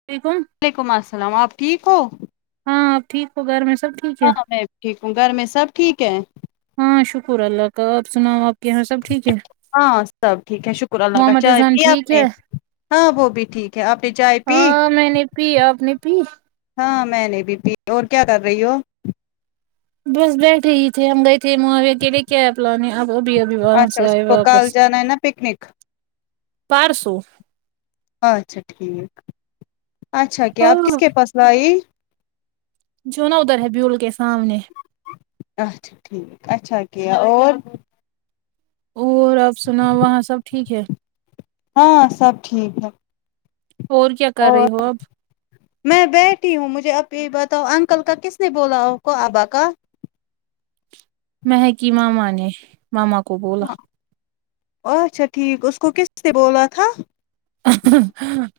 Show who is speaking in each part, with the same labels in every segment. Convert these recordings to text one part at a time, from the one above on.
Speaker 1: [unintelligible]
Speaker 2: وعلیکم السلام آپ ٹھیک ہو
Speaker 1: ہاں آپ ٹھیک ہو گھر میں سب ٹھیک ہے
Speaker 2: ہاں میں بھی ٹھیک ہوں گھر میں سب ٹھیک ہے
Speaker 1: ہاں شکر اللہ کا آپ سناؤ آپ کے یہاں سب ٹھیک ہے
Speaker 2: ہاں سب ٹھیک ہے شکر اللہ کا
Speaker 1: محمد
Speaker 2: چائے
Speaker 1: اذان
Speaker 2: پی آپ
Speaker 1: ٹھیک
Speaker 2: نے
Speaker 1: ہے
Speaker 2: ہاں وہ بھی ٹھیک ہے آپ نے چائے پی
Speaker 1: ہاں میں نے پی آپ نے پی
Speaker 2: ہاں میں نہ بھی پی اور کیا کر رہی ہو
Speaker 1: بس بیٹھے ہی تھے ہم گئے تھے معاویہ کے لیے کیاپ لانے وہ بھی ابھی وہاں
Speaker 2: اچھا
Speaker 1: سے
Speaker 2: اس
Speaker 1: آئے
Speaker 2: کو کل
Speaker 1: واپس
Speaker 2: جانا ہے نا پکنک
Speaker 1: پارسو
Speaker 2: ہاں اچھا ٹھیک اچھا کیا آپ کس
Speaker 1: ہاں
Speaker 2: کے پاس لائی
Speaker 1: جو نا ادھر ہبیول کے سامنے
Speaker 2: اچھا ٹھیک اچھاکیا اور
Speaker 1: اور آپ سناؤ وہاں سب ٹھیک ہے
Speaker 2: ہاں سب ٹھیک ہے
Speaker 1: اور کیا کر رہی
Speaker 2: اور
Speaker 1: ہو اب
Speaker 2: میں بیٹھی ہوں مجھے اب یہ بتاؤ انکل کا کس نے بولا ہو کو ابا کا
Speaker 1: مہک کی ماما نے ماما کو بولا
Speaker 2: اچھا ٹھیک ا اس کو کس سے بولا تھا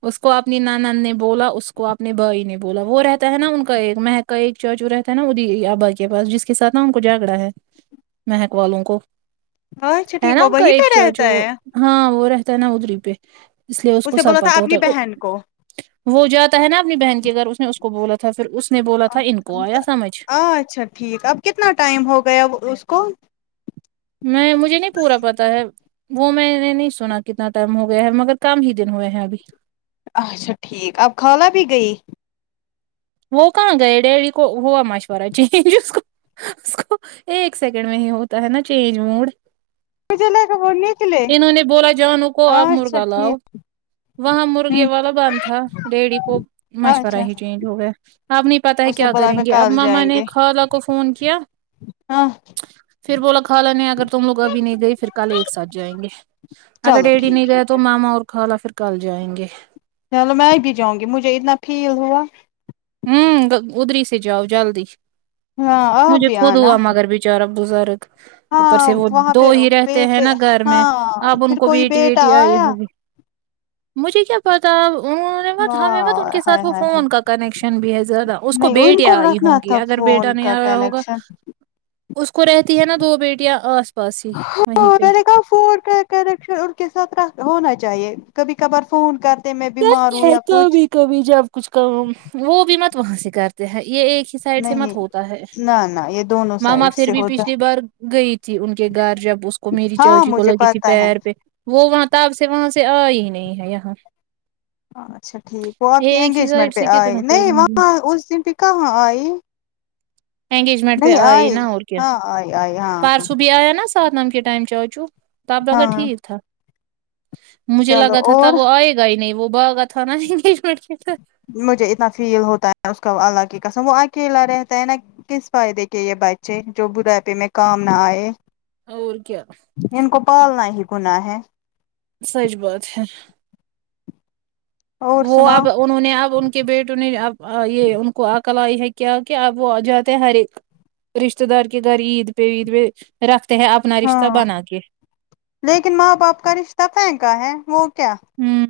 Speaker 1: اس کو اپنی نانان نے بولا اس کو اپنے بھائی نے بولا وہ رہتا ہے نا ان کا ایک مہت کا ایک چاچو رہتا ہے نا ادی آبا کے پاس جس کے ساتھ نا ان کو جھگڑا ہے مہک والوں کو
Speaker 2: اچھا
Speaker 1: ہے
Speaker 2: ٹھیک
Speaker 1: نا
Speaker 2: وہ
Speaker 1: ان کا
Speaker 2: وہیں
Speaker 1: ایک
Speaker 2: پہ رہتا
Speaker 1: چاچو
Speaker 2: ہے
Speaker 1: ہاں وہ رہتا ہے نا ادری پہ اس لیے اس کو
Speaker 2: نے بولا تھا
Speaker 1: سپاتا ہوتا
Speaker 2: اپنی بہن
Speaker 1: ہے
Speaker 2: کو
Speaker 1: وہ جاتا ہے نا اپنی بہن کے گھر اس نے اس کو بولا تھا پھر اس نے بولا تھا ان کو آیا سمجھ
Speaker 2: اچھا ٹھیک اب کتنا ٹائم ہو گیا اس کو
Speaker 1: میں مجھے نہیں پورا پتا ہے وہ میں نے نہیں سنا کتنا ٹائم ہو گیا ہے مگر کم ہی دن ہوئے ہیں ابھی
Speaker 2: اچھا ٹھیک اب خالہ بھی گئی
Speaker 1: وہ کہاں گئے ڈیڈی کو ہوا ماشورہ چ کو اس کو ایک سیکنڈ میں ہی ہوتا ہے نا چینج موڈ
Speaker 2: مجھے لگا وہ نکلے
Speaker 1: انہوں نے بولا جانوں کو آب
Speaker 2: اچھا
Speaker 1: مرغا لاؤ
Speaker 2: ٹھیک
Speaker 1: وہاں
Speaker 2: ہوں
Speaker 1: مرغیا والا بندھ تھا ڈیڈی کو مشورہ
Speaker 2: اچھا
Speaker 1: ہی چینج ہو گیا آپ نے پتہ ہے
Speaker 2: اس
Speaker 1: کیا
Speaker 2: بولا
Speaker 1: کریں
Speaker 2: میں
Speaker 1: گے اب
Speaker 2: کل
Speaker 1: ماما
Speaker 2: جائیں
Speaker 1: نے
Speaker 2: گے
Speaker 1: خالہ کو فون کیا
Speaker 2: ہاں
Speaker 1: پھر بولا خالہ نے اگر تم لوگ ابھی نہیں گئے پھر کل ایک ساتھ جائیں گے اگر
Speaker 2: چلو
Speaker 1: ڈیڈی نہیں
Speaker 2: ٹھیک ہے
Speaker 1: گیا تو
Speaker 2: پھر
Speaker 1: ماما اور خالہ پھر کل جائیں گے
Speaker 2: چلو میں بھی جاؤں گی مجھے اتنا فیل ہوا
Speaker 1: ہوں ادھری سے جاؤ جلدی
Speaker 2: ہاں آپ
Speaker 1: مجھے
Speaker 2: بھی
Speaker 1: خود
Speaker 2: آنا
Speaker 1: ہوا مگر بھی چارا گزار اوپر
Speaker 2: ہاں
Speaker 1: سے وہ
Speaker 2: وہاں
Speaker 1: دو
Speaker 2: پہ
Speaker 1: ہی رہتے ہیں
Speaker 2: بیٹے
Speaker 1: نا گھر میں
Speaker 2: ہاں
Speaker 1: اب ان
Speaker 2: پھر
Speaker 1: کو
Speaker 2: کوئی
Speaker 1: بیٹی
Speaker 2: بیٹا
Speaker 1: بیٹی آئی
Speaker 2: آیا
Speaker 1: ہوگی مجھے کیا پتا انہوں نے مت ہمیں مت ان
Speaker 2: واہ
Speaker 1: کے
Speaker 2: ہائے
Speaker 1: ساتھ وہ
Speaker 2: ہائے
Speaker 1: فون کا کنیکشن بھی ہے زیادہ اس کو
Speaker 2: نہیں ان
Speaker 1: بیٹی آئی
Speaker 2: رکھنا
Speaker 1: ہوں گی
Speaker 2: تھا
Speaker 1: اگر بیٹا
Speaker 2: فون
Speaker 1: نہیں
Speaker 2: کا
Speaker 1: آیا ہوگا
Speaker 2: کنیکشن
Speaker 1: اس کو رہتی ہے نا دو بیٹیاں آس پاس ہی وہیں پہ
Speaker 2: کرشن ان کے ساتھ ہونا چاہیے کبھی کبھار فون کرتے میں بیمار
Speaker 1: کرتے
Speaker 2: ہوں
Speaker 1: ہیں
Speaker 2: یا کچھ
Speaker 1: کبھی کبھی جب کچھ کام وہ بھی مت وہاں سے کرتے ہیں یہ ایک سائڈ سے
Speaker 2: نہیں
Speaker 1: مت ہوتا ہے
Speaker 2: نہ نہ یہ دونوں
Speaker 1: ماما
Speaker 2: سائڈ
Speaker 1: پھر
Speaker 2: سے
Speaker 1: بھی
Speaker 2: ہوتا
Speaker 1: پچھلی بار گئی تھی ان کے گھر جب اس کو میری
Speaker 2: ہاں
Speaker 1: چاچی کو
Speaker 2: مجھے
Speaker 1: لگی تھی
Speaker 2: پتا ہے
Speaker 1: پیر پہ وہ وہاں تب سے وہاں سے آ ہی نہیں ہے یہاں
Speaker 2: اچھا ٹھیک وہ آپ کے
Speaker 1: ایک ہی سائڈ
Speaker 2: انگیجمنٹ پہ
Speaker 1: سے
Speaker 2: آئے
Speaker 1: کتنا کریں
Speaker 2: نہیں
Speaker 1: گے
Speaker 2: وہاں اس دن پہ کہاں آئی
Speaker 1: انگیجمنٹ پہ
Speaker 2: نہیں
Speaker 1: آئی نا اور کیا
Speaker 2: ہاں آئی آئی ہاں
Speaker 1: پارسو بھی آیا نا سات نم کے ٹائم چاچو تو پاپا کا
Speaker 2: ہاں ہاں
Speaker 1: ٹھیک تھا مجھے
Speaker 2: چلو
Speaker 1: لگا تھا
Speaker 2: اور
Speaker 1: تب وہ آئے گا ہی نہیں وہ بہگا تھا ناٹ
Speaker 2: مجھے اتنا فیل ہوتا ہے اس کا اللہ کی قسم وہ اکیلا رہتا ہے نا کس فائدے کے یہ بچے جو بوڑھاپے میں کام نہ آئے
Speaker 1: اور کیا
Speaker 2: ان کو پالنا ہی گناہ ہے
Speaker 1: سچ بات ہے
Speaker 2: اور
Speaker 1: وہ
Speaker 2: سناؤ
Speaker 1: اب انہوں نے اب ان کہ بیٹوں نے اب یہ ان کو عقل آئی ہے کیا کہ اب وہ جاتے ہر ایک رشتتے دار کے گھر عید پہ عید پہ رکھتے ہیں اپنا رشتہ
Speaker 2: ہاں
Speaker 1: بنا کے
Speaker 2: لیکن ماں باپ کا رشتہ پھینکا ہے وہ کیا
Speaker 1: ہوں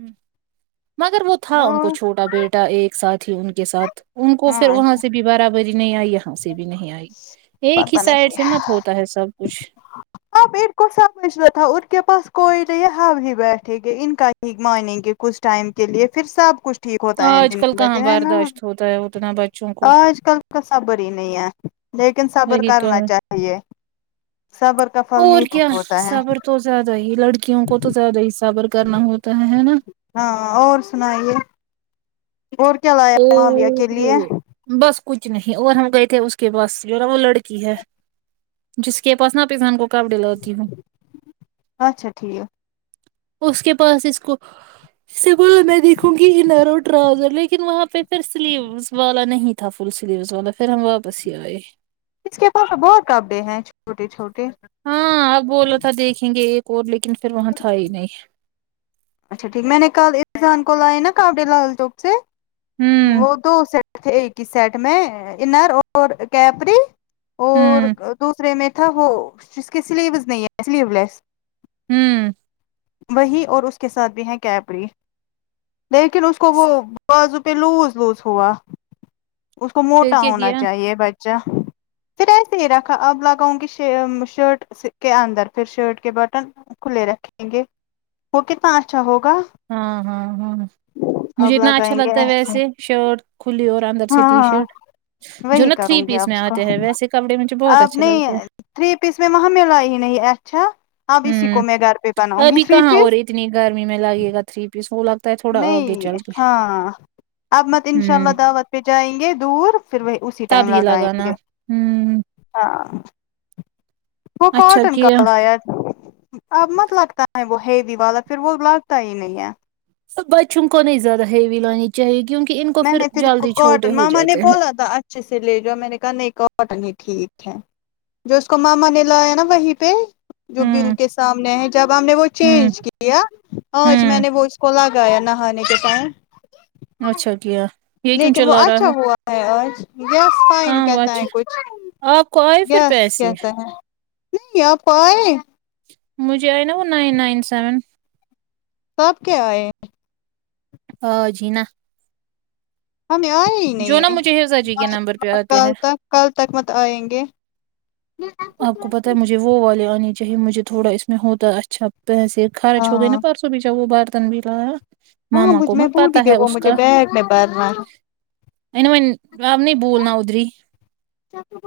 Speaker 1: مگر وہ تھا ان کو چھوٹا بیٹا ایک ساتھ ہی ان کے ساتھ ان کو پھر
Speaker 2: ہاں
Speaker 1: وہاں سے بھی برابری نہیں آئی یہاں سے بھی نہیں آئی ایک ہی
Speaker 2: پتا
Speaker 1: سائڈ
Speaker 2: نہیں
Speaker 1: سے مت ہو ہوتا ہے سب کچھ
Speaker 2: [unintelligible] انکے پاس کوئ نہیں ہے ہم ہی بیٹھے گے ان کا ہی مانیں گے کچھ ٹائم کے لیے پھر سب کچھ ٹھیک ہوتا ہے
Speaker 1: آج
Speaker 2: دن
Speaker 1: کل
Speaker 2: بہ
Speaker 1: کہاں
Speaker 2: دن ہے نا
Speaker 1: برداشت ہوتا ہے اتنا بچوں کو
Speaker 2: آج کل تو صبر ہی نہیں ہے لیکن صبر
Speaker 1: وہی تو
Speaker 2: کرنا
Speaker 1: ہے
Speaker 2: چاہیے صبر کا پھل
Speaker 1: اور
Speaker 2: میٹھا
Speaker 1: کیا
Speaker 2: ہوتا ہے
Speaker 1: صبر تو زیادہ ہی لڑکیوں کو تو زیادہ ہی صبر کرنا ہوتا ہے ہے نا
Speaker 2: ہاں اور سنائیے اور کیا لایا معاویہ کے لیے
Speaker 1: او بس کچھ نہیں اور ہم گئے تھے اس کے پاس جو رہ نا وہ لڑکی ہے جس کے پاس نا ارضان کو کپڑے لاتی ہوں
Speaker 2: اچھا ٹھیک
Speaker 1: اس کے پاس اس کو اس سے بول میں دیکھوں گی [unintelligible] پھر وہاں پہ پھر سلیوز والا نہیں تھا فل سلیوز والا پھر ہم واپس ہی آئے
Speaker 2: اس کے پاس بہت کپڑے ہیں چھوٹے چھوٹے
Speaker 1: ہاں اب بولا تھا دیکھیں گے ایک اور لیکن پھر وہاں تھا ہی نہیں
Speaker 2: اچھا ٹھیک میں نے کل ارضان کو لائے نا کاپڑے لال چوک سے
Speaker 1: ہوں
Speaker 2: وہ دو سیٹ ایک ہی سیٹ میں انر اور کیپری اور
Speaker 1: ہوں
Speaker 2: دوسرے میں تھا وہ جس کی سلیوز نہیں ہے سلیو لیس
Speaker 1: ہوں
Speaker 2: وہی اور اس کے ساتھ بھی ہیں کیپری لیکن اس کو وہ بازو پھر لوز ووز ہوا اس کو
Speaker 1: پھر
Speaker 2: موٹا
Speaker 1: کیا
Speaker 2: ہونا
Speaker 1: کیا
Speaker 2: چاہیے بچہ پھر ایسے ہی رکھا اب لگاؤں گی شا شرٹ کے اندر پھر شرٹ کے بٹن کھلے رکھیں گے وہ کتنا اچھا ہوگا
Speaker 1: ہاں ہاں ہاں مجھے
Speaker 2: اب
Speaker 1: اتنا اچھا
Speaker 2: لگائیں گے
Speaker 1: لگتا ہے
Speaker 2: ایسے
Speaker 1: ویسے شرٹ کھلی اور اندر سے ٹی
Speaker 2: ہاں
Speaker 1: شرٹ جو
Speaker 2: وہی
Speaker 1: نا
Speaker 2: کروں
Speaker 1: تھری
Speaker 2: گی
Speaker 1: پیس
Speaker 2: اب
Speaker 1: میں
Speaker 2: اس کا
Speaker 1: آتے ہیں ویسے کپڑے مجھے بہت
Speaker 2: آپ
Speaker 1: اچھے لگتے ہیں
Speaker 2: نہیں تھری پیس میں وہاں ملا ہی نہیں ہے اچھا اب اسی کو
Speaker 1: ہوں
Speaker 2: میں گھر پے بناؤں گی
Speaker 1: ابھی
Speaker 2: تھری
Speaker 1: کہاں اور
Speaker 2: پیز
Speaker 1: اتنی گرمی میں لائے گا تھری پیز وہ ل
Speaker 2: نہیں ہاں اب مت انشاء اللہ
Speaker 1: ہوں
Speaker 2: دعوت پہ جائیں گے دور پھر وہ اسی ٹائم
Speaker 1: تبھی
Speaker 2: لگائیں
Speaker 1: لگانا
Speaker 2: گے
Speaker 1: ہوں
Speaker 2: ہاں وہ
Speaker 1: اچھا
Speaker 2: کاٹن کا
Speaker 1: کیا
Speaker 2: لایا اب مت لگتا ہے وہ ہیوی والا پھر وہ لگتا ہی نہیں ہے
Speaker 1: بچوں کو نہیں زیادہ ہیوی لانی چاہیے کیونکہ ان کو
Speaker 2: میں
Speaker 1: پھر
Speaker 2: نے اس کو
Speaker 1: جلدی چھوٹے
Speaker 2: کاٹن
Speaker 1: ہو
Speaker 2: ماما نے
Speaker 1: جاتے ہیں
Speaker 2: بولا تھا اچھے سے لے جاؤ میں نے کہا نہیں کاٹن ہی ٹھیک ہے جو اس کو ماما نے لایا نا وہیں پہ جو بل
Speaker 1: ہوں
Speaker 2: کے سامنے ہے جب ہم نے وہ
Speaker 1: ہوں
Speaker 2: چینج کیا آج میں
Speaker 1: ہوں
Speaker 2: نے وہ اس کو لگایا نہانے کے ٹائم
Speaker 1: اچھا کیا یہ کیوں
Speaker 2: لیکن وہ
Speaker 1: چلا رہا
Speaker 2: اچھا ہوا ہے آج یس فائن
Speaker 1: ہاں وہ
Speaker 2: کہتا ہے
Speaker 1: اچھا
Speaker 2: کچھ
Speaker 1: آپ کو آئے پھر
Speaker 2: یس
Speaker 1: پیسے
Speaker 2: کہتا ہے نہیں آپ آئے
Speaker 1: مجھے آئے نا وہ نائن نائن سیون
Speaker 2: سب کیا ہے
Speaker 1: اج ھی نہ
Speaker 2: ہمیں آئے ہی نہیں
Speaker 1: جو نا
Speaker 2: ہے
Speaker 1: مجھے حفظا جی کے نمبر پہ آتے ہیں
Speaker 2: کل تک کل تک مت آئیں گے
Speaker 1: آپ کو پتا ہے مجھے وہ والے آنے چاہیے مجھے تھوڑا اس میں ہوتا ہے اچھا پیسے خرچ ہو گئی نا
Speaker 2: ہاں
Speaker 1: پرسو بیچا وہ برتن بھی لایا
Speaker 2: ہاں
Speaker 1: ماما
Speaker 2: مجھ
Speaker 1: کو
Speaker 2: میں
Speaker 1: مت
Speaker 2: بھلی
Speaker 1: پتہ
Speaker 2: کہ
Speaker 1: ہے
Speaker 2: وہ
Speaker 1: اس
Speaker 2: مجھے
Speaker 1: کا
Speaker 2: بیگ میں برنا
Speaker 1: ان ون آپ نہیں بولنا اودری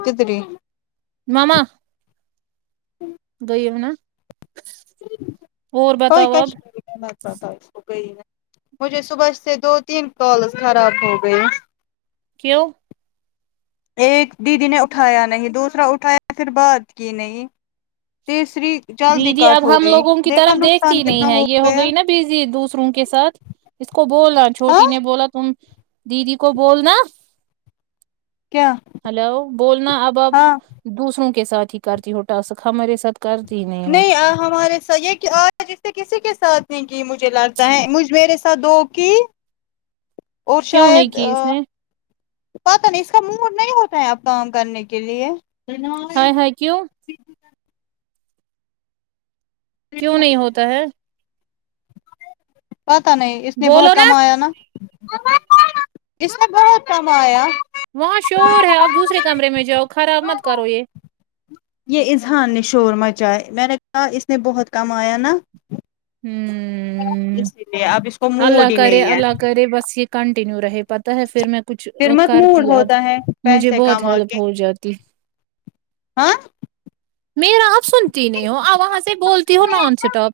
Speaker 2: کتری
Speaker 1: مما گی ہو نا اور
Speaker 2: ائی
Speaker 1: بتاؤ اب
Speaker 2: کشمیر پ [unintelligible] مجھے صبح سے دو تین کالز خراب ہو گئی
Speaker 1: کیو
Speaker 2: ایک دیدی نے اٹھایا نہیں دوسرا اٹھایا پھر بات کی نہیں تیسری جلدی
Speaker 1: دیدی
Speaker 2: کاٹ
Speaker 1: اب
Speaker 2: ہو
Speaker 1: ہم
Speaker 2: گئی
Speaker 1: لوگوں کی
Speaker 2: دیکھا
Speaker 1: طرف
Speaker 2: نقصان
Speaker 1: دیکھتی
Speaker 2: کتنا
Speaker 1: نہیں ہے یہ ہو
Speaker 2: گیا
Speaker 1: گئی نا بزی دوسروں کے ساتھ اس کو بولنا چھوٹی
Speaker 2: ہاں
Speaker 1: نے بولا تم دیدی کو بولنا
Speaker 2: کیا
Speaker 1: ہلو بولنا اب اب
Speaker 2: ہاں
Speaker 1: دوسروں کے ساتھ ہی کرتی ہو ٹاسک ہمارے ساتھ کر
Speaker 2: نہیں ہمارے سے یہ کہ آج اسے کسی کے ساتھ نہیں کی مجھے لگتا ہے مجھ میرے ساتھ دو کی اور
Speaker 1: کیوں نہیں
Speaker 2: شاید
Speaker 1: کی اس نے
Speaker 2: پتاہ نہیں اس کا موڈ نہیں ہوتا ہے آپ کام کرنے کے لیے
Speaker 1: ہائے ہاے کیو کیوں نہیں ہوتا ہے
Speaker 2: پتہ نہیں اس نے بہت کم آیا نا اس نے بہت کمایا
Speaker 1: وہاں شور ہے آپ دوسرے کمرے میں جاؤ خراب مت کرو یہ
Speaker 2: یہ اظہان نے شور مچائے میں نے کہا اس نے بہت کمایا نا
Speaker 1: ہوں ہمم
Speaker 2: اسی لیے اب اس کو
Speaker 1: اللہ
Speaker 2: موڈ ہی
Speaker 1: کرے
Speaker 2: نہیں ہے
Speaker 1: اللہ کرے بس یہ کنٹیینیو رہے پتا ہے پھر میں کچھ
Speaker 2: پھر مت موڈ
Speaker 1: کرتی اب
Speaker 2: ہوتا ہے
Speaker 1: مجھے
Speaker 2: پیسے
Speaker 1: بہت
Speaker 2: کما
Speaker 1: ہیلپ
Speaker 2: کے
Speaker 1: ہو جاتی
Speaker 2: ہاں
Speaker 1: میرا آپ سنتی نہیں ہو آ وہاں سے بولتی ہوں نان اسٹاپ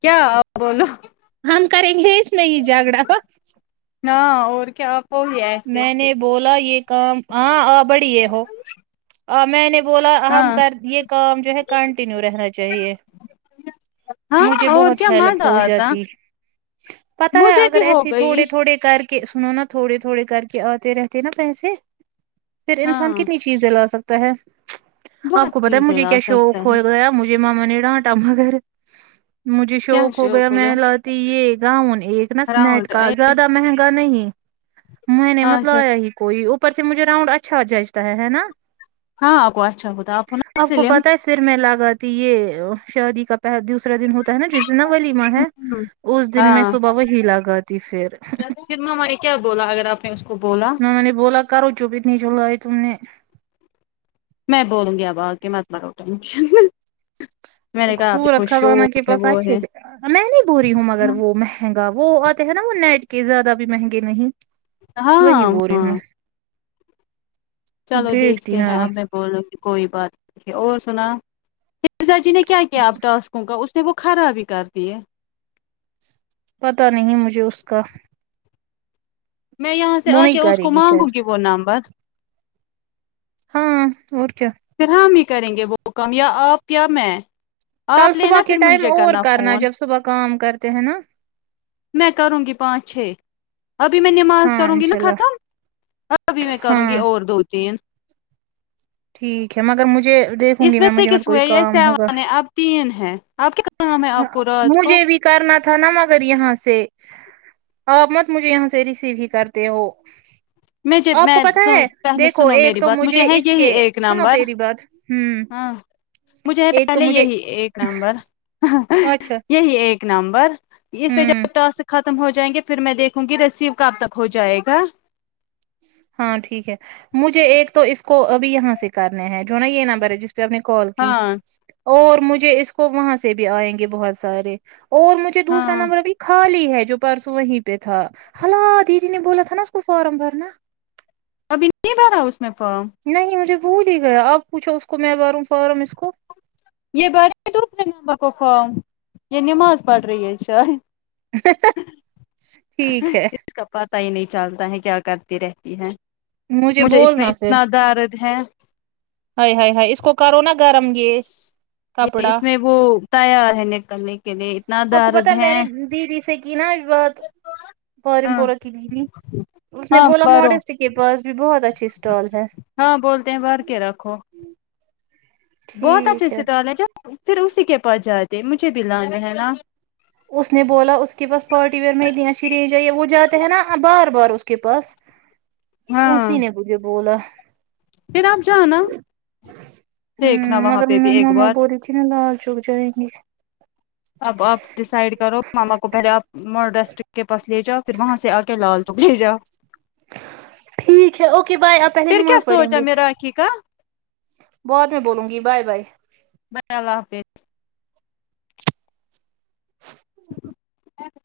Speaker 2: کیا بولو
Speaker 1: ہم کریں گے اس میں ہی جھگڑا ہو
Speaker 2: نہ اور کیا وہی ایسے
Speaker 1: میں نے بولا یہ کام ہاں آ بڑی یہ ہو آ میں نے بولا
Speaker 2: ہاں
Speaker 1: ہم کر یہ کام جو ہے کنٹینیو رہنا چاہیے
Speaker 2: ہاں
Speaker 1: مجھے
Speaker 2: اور
Speaker 1: بہت
Speaker 2: کیا
Speaker 1: ہیلپ
Speaker 2: مزہ
Speaker 1: ہو
Speaker 2: آتا
Speaker 1: جاتی پتا ہے
Speaker 2: مجھے
Speaker 1: اگر
Speaker 2: بھی ہو
Speaker 1: ایسے
Speaker 2: گئی
Speaker 1: تھوڑے تھوڑے کر کے کہ سنو نا تھوڑے تھوڑے کر کے آتے رہتے نا پیسے پھر انسان کے
Speaker 2: ہاں
Speaker 1: چیزیں لا سکتا ہے آپ
Speaker 2: بہت
Speaker 1: کو بتا
Speaker 2: چیزیں
Speaker 1: مجھے
Speaker 2: لا
Speaker 1: کیا
Speaker 2: سکتا
Speaker 1: شوق ہو
Speaker 2: ہے
Speaker 1: گیا مجھے یہ ماما نے ڈانٹا مگر مجھے شوق ہو گیا میں لاتی یہ گاؤن ایک نا سنیٹ
Speaker 2: راؤنڈ
Speaker 1: کا
Speaker 2: ایج۔
Speaker 1: زیادہ مہنگا نہیں میں نے مت
Speaker 2: اچھا
Speaker 1: لیا ہی کوئی اوپر سے مجھے راؤنڈ اچھا جچتا ہے نا
Speaker 2: ہاں آپ کو اچھا ہوتا آپ ہو نہ
Speaker 1: کو
Speaker 2: سلم
Speaker 1: پتہ ہے پھر میں لگا تی یہ شادی کا پہ دوسرا دن ہوتا ہے نا جس دن نہ ولیمہ ہے اس دن میں
Speaker 2: ہاں
Speaker 1: صبح وہی لگاتی پھر
Speaker 2: پھر مما نے کیا بولا اگر آپ نے اس کو بولا
Speaker 1: میں نے بولا کرو چپ اتنی جو لائی تم نے
Speaker 2: میں بولوں گی اب آ کے مٹ بڑھاؤ ٹنشن
Speaker 1: سورت خزانہ کے
Speaker 2: ہے
Speaker 1: پاس
Speaker 2: وہ
Speaker 1: اچھے
Speaker 2: ہے
Speaker 1: تھے میں نہیں بول رہی ہوں مگر
Speaker 2: ہاں
Speaker 1: وہ مہنگا وہ آتے ہیں نا وہ نیٹ کے زیادہ بھی مہنگے نہیں وہی بول ری ہوں میں
Speaker 2: ہاں چلو
Speaker 1: دیکھتی
Speaker 2: دیکھتے ہیں
Speaker 1: ہاں
Speaker 2: اب میں بولو کے کوئی بات نہیں اور سناؤ مرزا جی نے کیا کیا آپ ٹاسکوں کا وہ خراب ہی کرتی ہے
Speaker 1: پتا نہیں مجھے اس کا
Speaker 2: میں یہاں سے
Speaker 1: وہ
Speaker 2: آ کے
Speaker 1: نہیں
Speaker 2: اس
Speaker 1: کرے
Speaker 2: کو مانگوں
Speaker 1: شاید
Speaker 2: گی وہ نمبر
Speaker 1: ہاں اور کیا
Speaker 2: پھر ہم ہی کریں گے وہ کام یا آپ یا میں
Speaker 1: کل
Speaker 2: آپ
Speaker 1: صبح
Speaker 2: لینا
Speaker 1: کے
Speaker 2: پھر
Speaker 1: ٹائم
Speaker 2: مجھے
Speaker 1: اور کرنا
Speaker 2: فون
Speaker 1: جب صبح کام کرتے ہیں نا
Speaker 2: میں کروں گی پانچ چھ ابھی میں نماز
Speaker 1: ہاں
Speaker 2: کروں گی نا
Speaker 1: انشاء اللہ
Speaker 2: ختم ابھی میں کروں گی
Speaker 1: ہاں
Speaker 2: اور دو تین
Speaker 1: ٹھیک ہے مگر مجھے دیکھوں
Speaker 2: اس
Speaker 1: گی میں مجھے اور
Speaker 2: سکس
Speaker 1: کوئی
Speaker 2: ہوئے یا
Speaker 1: کام ہوگا
Speaker 2: سیون ہے اب تین ہے اب کیا کام ہے
Speaker 1: ہ
Speaker 2: آپ کو رات کو
Speaker 1: مجھے بھی کرنا تھا نا مگر یہاں سے آپ مت مجھے یہاں سے ریسیو ہی کرتے ہو
Speaker 2: میں جب
Speaker 1: آپ کو
Speaker 2: میں
Speaker 1: پتا ہے
Speaker 2: پہلے
Speaker 1: دیکھو
Speaker 2: سنو
Speaker 1: ایک
Speaker 2: میری
Speaker 1: تو
Speaker 2: بات
Speaker 1: مجھے
Speaker 2: ہے
Speaker 1: اس
Speaker 2: یہی
Speaker 1: کہ
Speaker 2: ایک
Speaker 1: سنو
Speaker 2: نمبر
Speaker 1: پیری بات ہوں
Speaker 2: ہاں مجھے ہے
Speaker 1: ایک تو
Speaker 2: پہلے
Speaker 1: مجھے
Speaker 2: یہی ایک نمبر
Speaker 1: اچھا
Speaker 2: یہی ایک نمبر اس
Speaker 1: ہوں
Speaker 2: پے ٹاسک خت ختم ہو جائیں گے پھر میں دیکھوں گی رسیو کب تک ہو جائے گا
Speaker 1: ہاں ٹھیک ہے مجھے ایک تو اس کو ابھی یہاں سے کرنے ہے جو نا یہ نمبر ہے جس کو آپ نے کال کی
Speaker 2: ہاں
Speaker 1: اور مجھے اس کو وہاں سے بھی آئیں گے بہت سارے اور مجھے دوسرا
Speaker 2: ہاں
Speaker 1: نمبر بھی خالی ہے جو پرسوں وہیں پہ تھا ہلا دیدی نے بولا تھا نا اس کو فارم بھرنا
Speaker 2: ابھی نہیں بھرا اس نے فارم
Speaker 1: نہیں مجھے بھول ہی گیا آپ پوچھو اس کو میں بھروں فارم اس کو
Speaker 2: یہ بھرے دوسرے نمبر کو فارم یہ نماز پڑ رہی ہے شاید
Speaker 1: ہے۔ ہے۔ ہے ٹھیک ہے
Speaker 2: پتا ہی نہیں چلتا ہے کیا کرتی رہتی ہے مجھے اس میں اتنا درد ہے
Speaker 1: ہاۓ ہائے ہائے اس کو کرو نا گرم یہ
Speaker 2: یہ
Speaker 1: کپڑا
Speaker 2: اس میں وہ تیار ہے نکلنے کے لیے اتنا
Speaker 1: آپ کو پتا
Speaker 2: درد ہے
Speaker 1: میں نے دیدی سے کی نا آج بات بارم
Speaker 2: ہاں
Speaker 1: پورہ کی دیدی اس نے
Speaker 2: ہاں
Speaker 1: بولا
Speaker 2: بارو
Speaker 1: موڈسٹی کے پاس بھی بہت اچھی اسٹال ہے
Speaker 2: ہاں بولتے ہیں بھر کے رکھو بہت اچھے
Speaker 1: ٹھیک ہے
Speaker 2: سے ڈالا جب پھر اسی کے پاس جاتے مجھے بھی لانا ہے نا
Speaker 1: اس نے بولا اس کے پاس پارٹی ویئر میں لیش رینج ائی ہے وہ جاتے ہیں نا بار بار اس کے پاس
Speaker 2: ہاں
Speaker 1: اسی نے مجھے بولا
Speaker 2: پھر آپ جانا دیکھنا وہاں پہ بھی ایک بار
Speaker 1: چیننا لال جھوک جائیں گے
Speaker 2: اب آپ ڈیسائڈ کرو ماما کو پہلے آپ مڈسٹک کے پاس لے جاؤ پھر وہاں سے آکے لال چوک لےجاؤ
Speaker 1: ٹھیک ہے اوکے بائے آپ پہلے
Speaker 2: پھر کیا
Speaker 1: نماز پڑھیں
Speaker 2: سوچا
Speaker 1: گے
Speaker 2: میں راکھی کا
Speaker 1: بعد میں بولوں گی بائے بائے
Speaker 2: بائے اللہ حافظ [unintelligible]